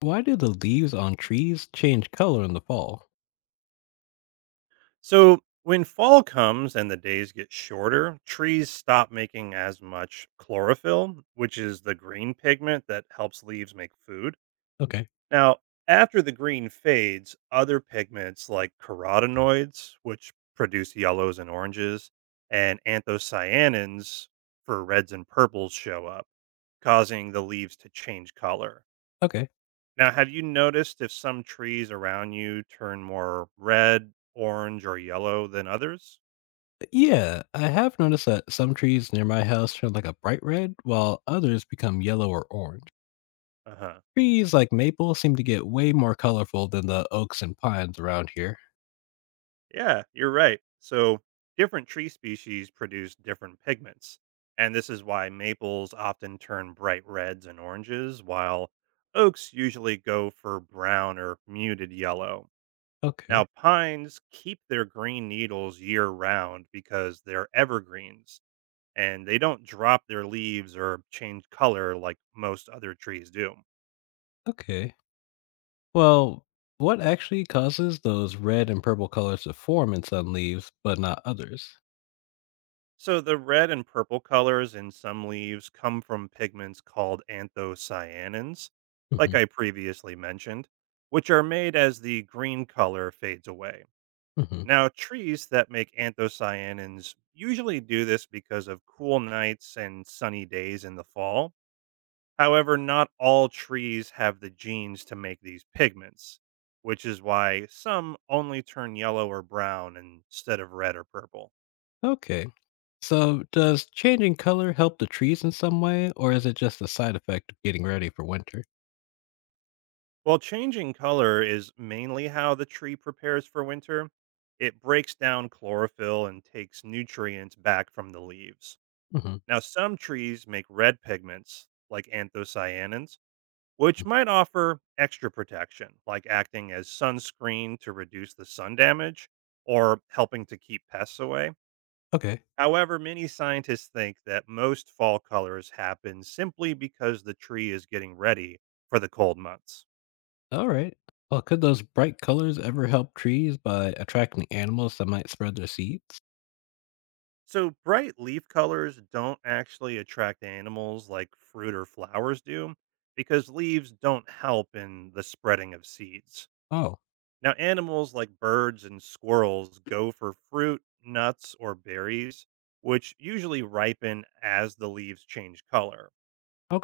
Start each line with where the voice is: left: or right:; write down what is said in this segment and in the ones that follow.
left: Why do the leaves on trees change color in the fall?
right: So when fall comes and the days get shorter, trees stop making as much chlorophyll, which is the green pigment that helps leaves make food.
left: Okay.
right: Now, after the green fades, other pigments like carotenoids, which produce yellows and oranges, and anthocyanins for reds and purples show up, causing the leaves to change color.
left: Okay.
right: Now, have you noticed if some trees around you turn more red, orange, or yellow than others?
left: Yeah, I have noticed that some trees near my house turn like a bright red, while others become yellow or orange.
right: Uh huh.
left: Trees like maple seem to get way more colorful than the oaks and pines around here.
right: Yeah, you're right. So, different tree species produce different pigments. And this is why maples often turn bright reds and oranges, while oaks usually go for brown or muted yellow. Now,
left: Okay.
right: pines keep their green needles year round because they're evergreens and they don't drop their leaves or change color like most other trees do.
left: Okay. Well, what actually causes those red and purple colors to form in some leaves, but not others?
right: So the red and purple colors in some leaves come from pigments called anthocyanins, like
left: Hmm.
right: I previously mentioned, which are made as the green color fades away.
left: Hmm.
right: Now, trees that make anthocyanins usually do this because of cool nights and sunny days in the fall. However, not all trees have the genes to make these pigments, which is why some only turn yellow or brown instead of red or purple.
left: Okay. So, does changing color help the trees in some way, or is it just a side effect of getting ready for winter?
right: While changing color is mainly how the tree prepares for winter, it breaks down chlorophyll and takes nutrients back from the leaves.
left: Hmm.
right: Now, some trees make red pigments, like anthocyanins, which might offer extra protection, like acting as sunscreen to reduce the sun damage or helping to keep pests away.
left: Okay.
right: However, many scientists think that most fall colors happen simply because the tree is getting ready for the cold months.
left: All right. Well, could those bright colors ever help trees by attracting animals that might spread their seeds?
right: So bright leaf colors don't actually attract animals like fruit or flowers do because leaves don't help in the spreading of seeds.
left: Oh,
right: Now, animals like birds and squirrels go for fruit, nuts, or berries, which usually ripen as the leaves change color.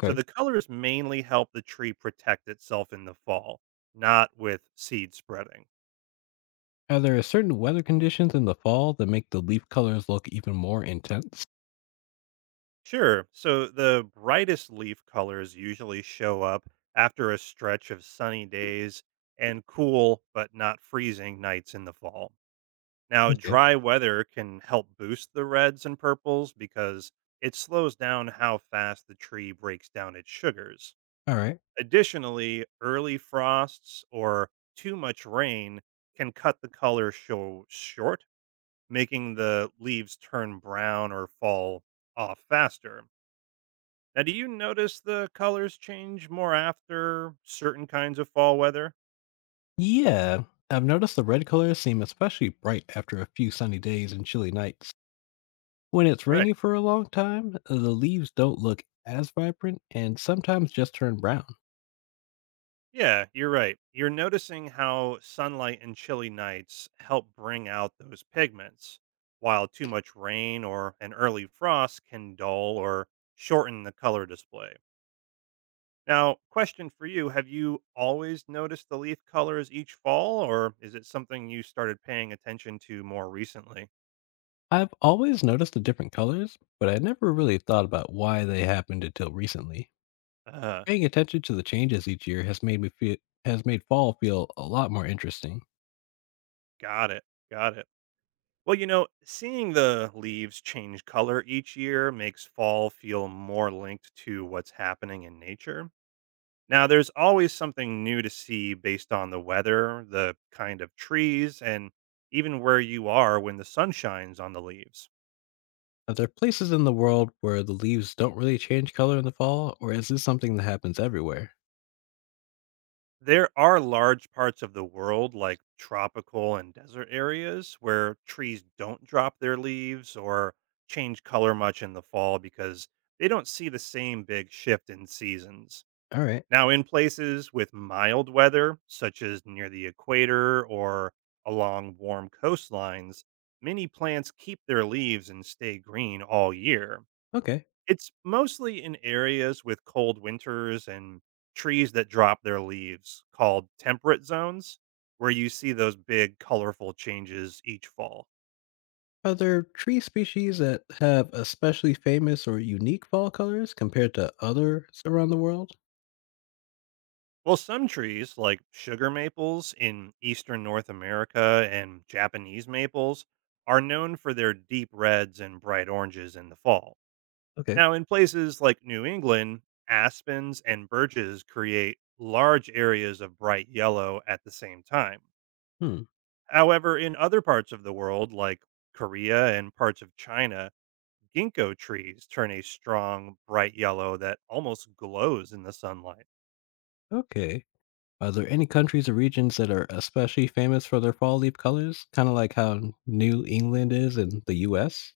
right: So the colors mainly help the tree protect itself in the fall, not with seed spreading.
left: Are there certain weather conditions in the fall that make the leaf colors look even more intense?
right: Sure. So the brightest leaf colors usually show up after a stretch of sunny days and cool but not freezing nights in the fall. Now,
left: Okay.
right: dry weather can help boost the reds and purples because it slows down how fast the tree breaks down its sugars.
left: All right.
right: Additionally, early frosts or too much rain can cut the color show short, making the leaves turn brown or fall off faster. Now, do you notice the colors change more after certain kinds of fall weather?
left: Yeah. I've noticed the red colors seem especially bright after a few sunny days and chilly nights. When it's
right: Right.
left: rainy for a long time, the leaves don't look as vibrant and sometimes just turn brown.
right: Yeah, you're right. You're noticing how sunlight and chilly nights help bring out those pigments, while too much rain or an early frost can dull or shorten the color display. Now, question for you. Have you always noticed the leaf colors each fall, or is it something you started paying attention to more recently?
left: I've always noticed the different colors, but I never really thought about why they happened until recently.
right: Uh,
left: Paying attention to the changes each year has made fall feel a lot more interesting.
right: got it. Got it. Well, you know, seeing the leaves change color each year makes fall feel more linked to what's happening in nature. Now, there's always something new to see based on the weather, the kind of trees, and even where you are when the sun shines on the leaves.
left: Are there places in the world where the leaves don't really change color in the fall, or is this something that happens everywhere?
right: There are large parts of the world, like tropical and desert areas, where trees don't drop their leaves or change color much in the fall because they don't see the same big shift in seasons.
left: All right.
right: Now, in places with mild weather, such as near the equator or along warm coastlines, many plants keep their leaves and stay green all year.
left: Okay.
right: It's mostly in areas with cold winters and trees that drop their leaves, called temperate zones, where you see those big, colorful changes each fall.
left: Are there tree species that have especially famous or unique fall colors compared to others around the world?
right: Well, some trees, like sugar maples in eastern North America and Japanese maples, are known for their deep reds and bright oranges in the fall.
left: Okay.
right: Now, in places like New England, aspens and birches create large areas of bright yellow at the same time.
left: Hmm.
right: However, in other parts of the world, like Korea and parts of China, ginkgo trees turn a strong, bright yellow that almost glows in the sunlight.
left: Okay. Are there any countries or regions that are especially famous for their fall leaf colors? Kind of like how New England is in the US?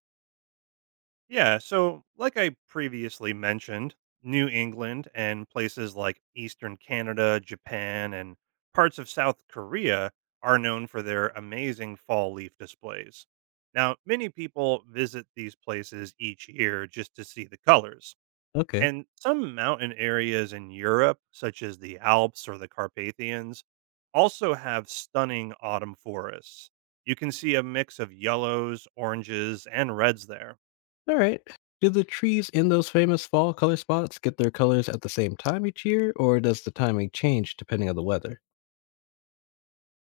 right: Yeah, so like I previously mentioned, New England and places like Eastern Canada, Japan, and parts of South Korea are known for their amazing fall leaf displays. Now, many people visit these places each year just to see the colors.
left: Okay.
right: And some mountain areas in Europe, such as the Alps or the Carpathians, also have stunning autumn forests. You can see a mix of yellows, oranges, and reds there.
left: All right. Do the trees in those famous fall color spots get their colors at the same time each year, or does the timing change depending on the weather?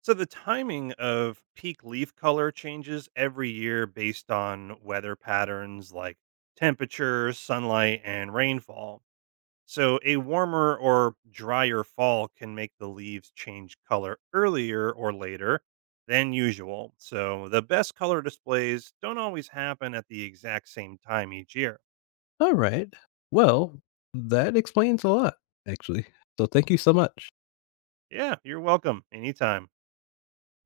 right: So the timing of peak leaf color changes every year based on weather patterns like temperature, sunlight, and rainfall. So a warmer or drier fall can make the leaves change color earlier or later than usual. So the best color displays don't always happen at the exact same time each year.
left: All right. Well, that explains a lot, actually. So thank you so much.
right: Yeah, you're welcome anytime.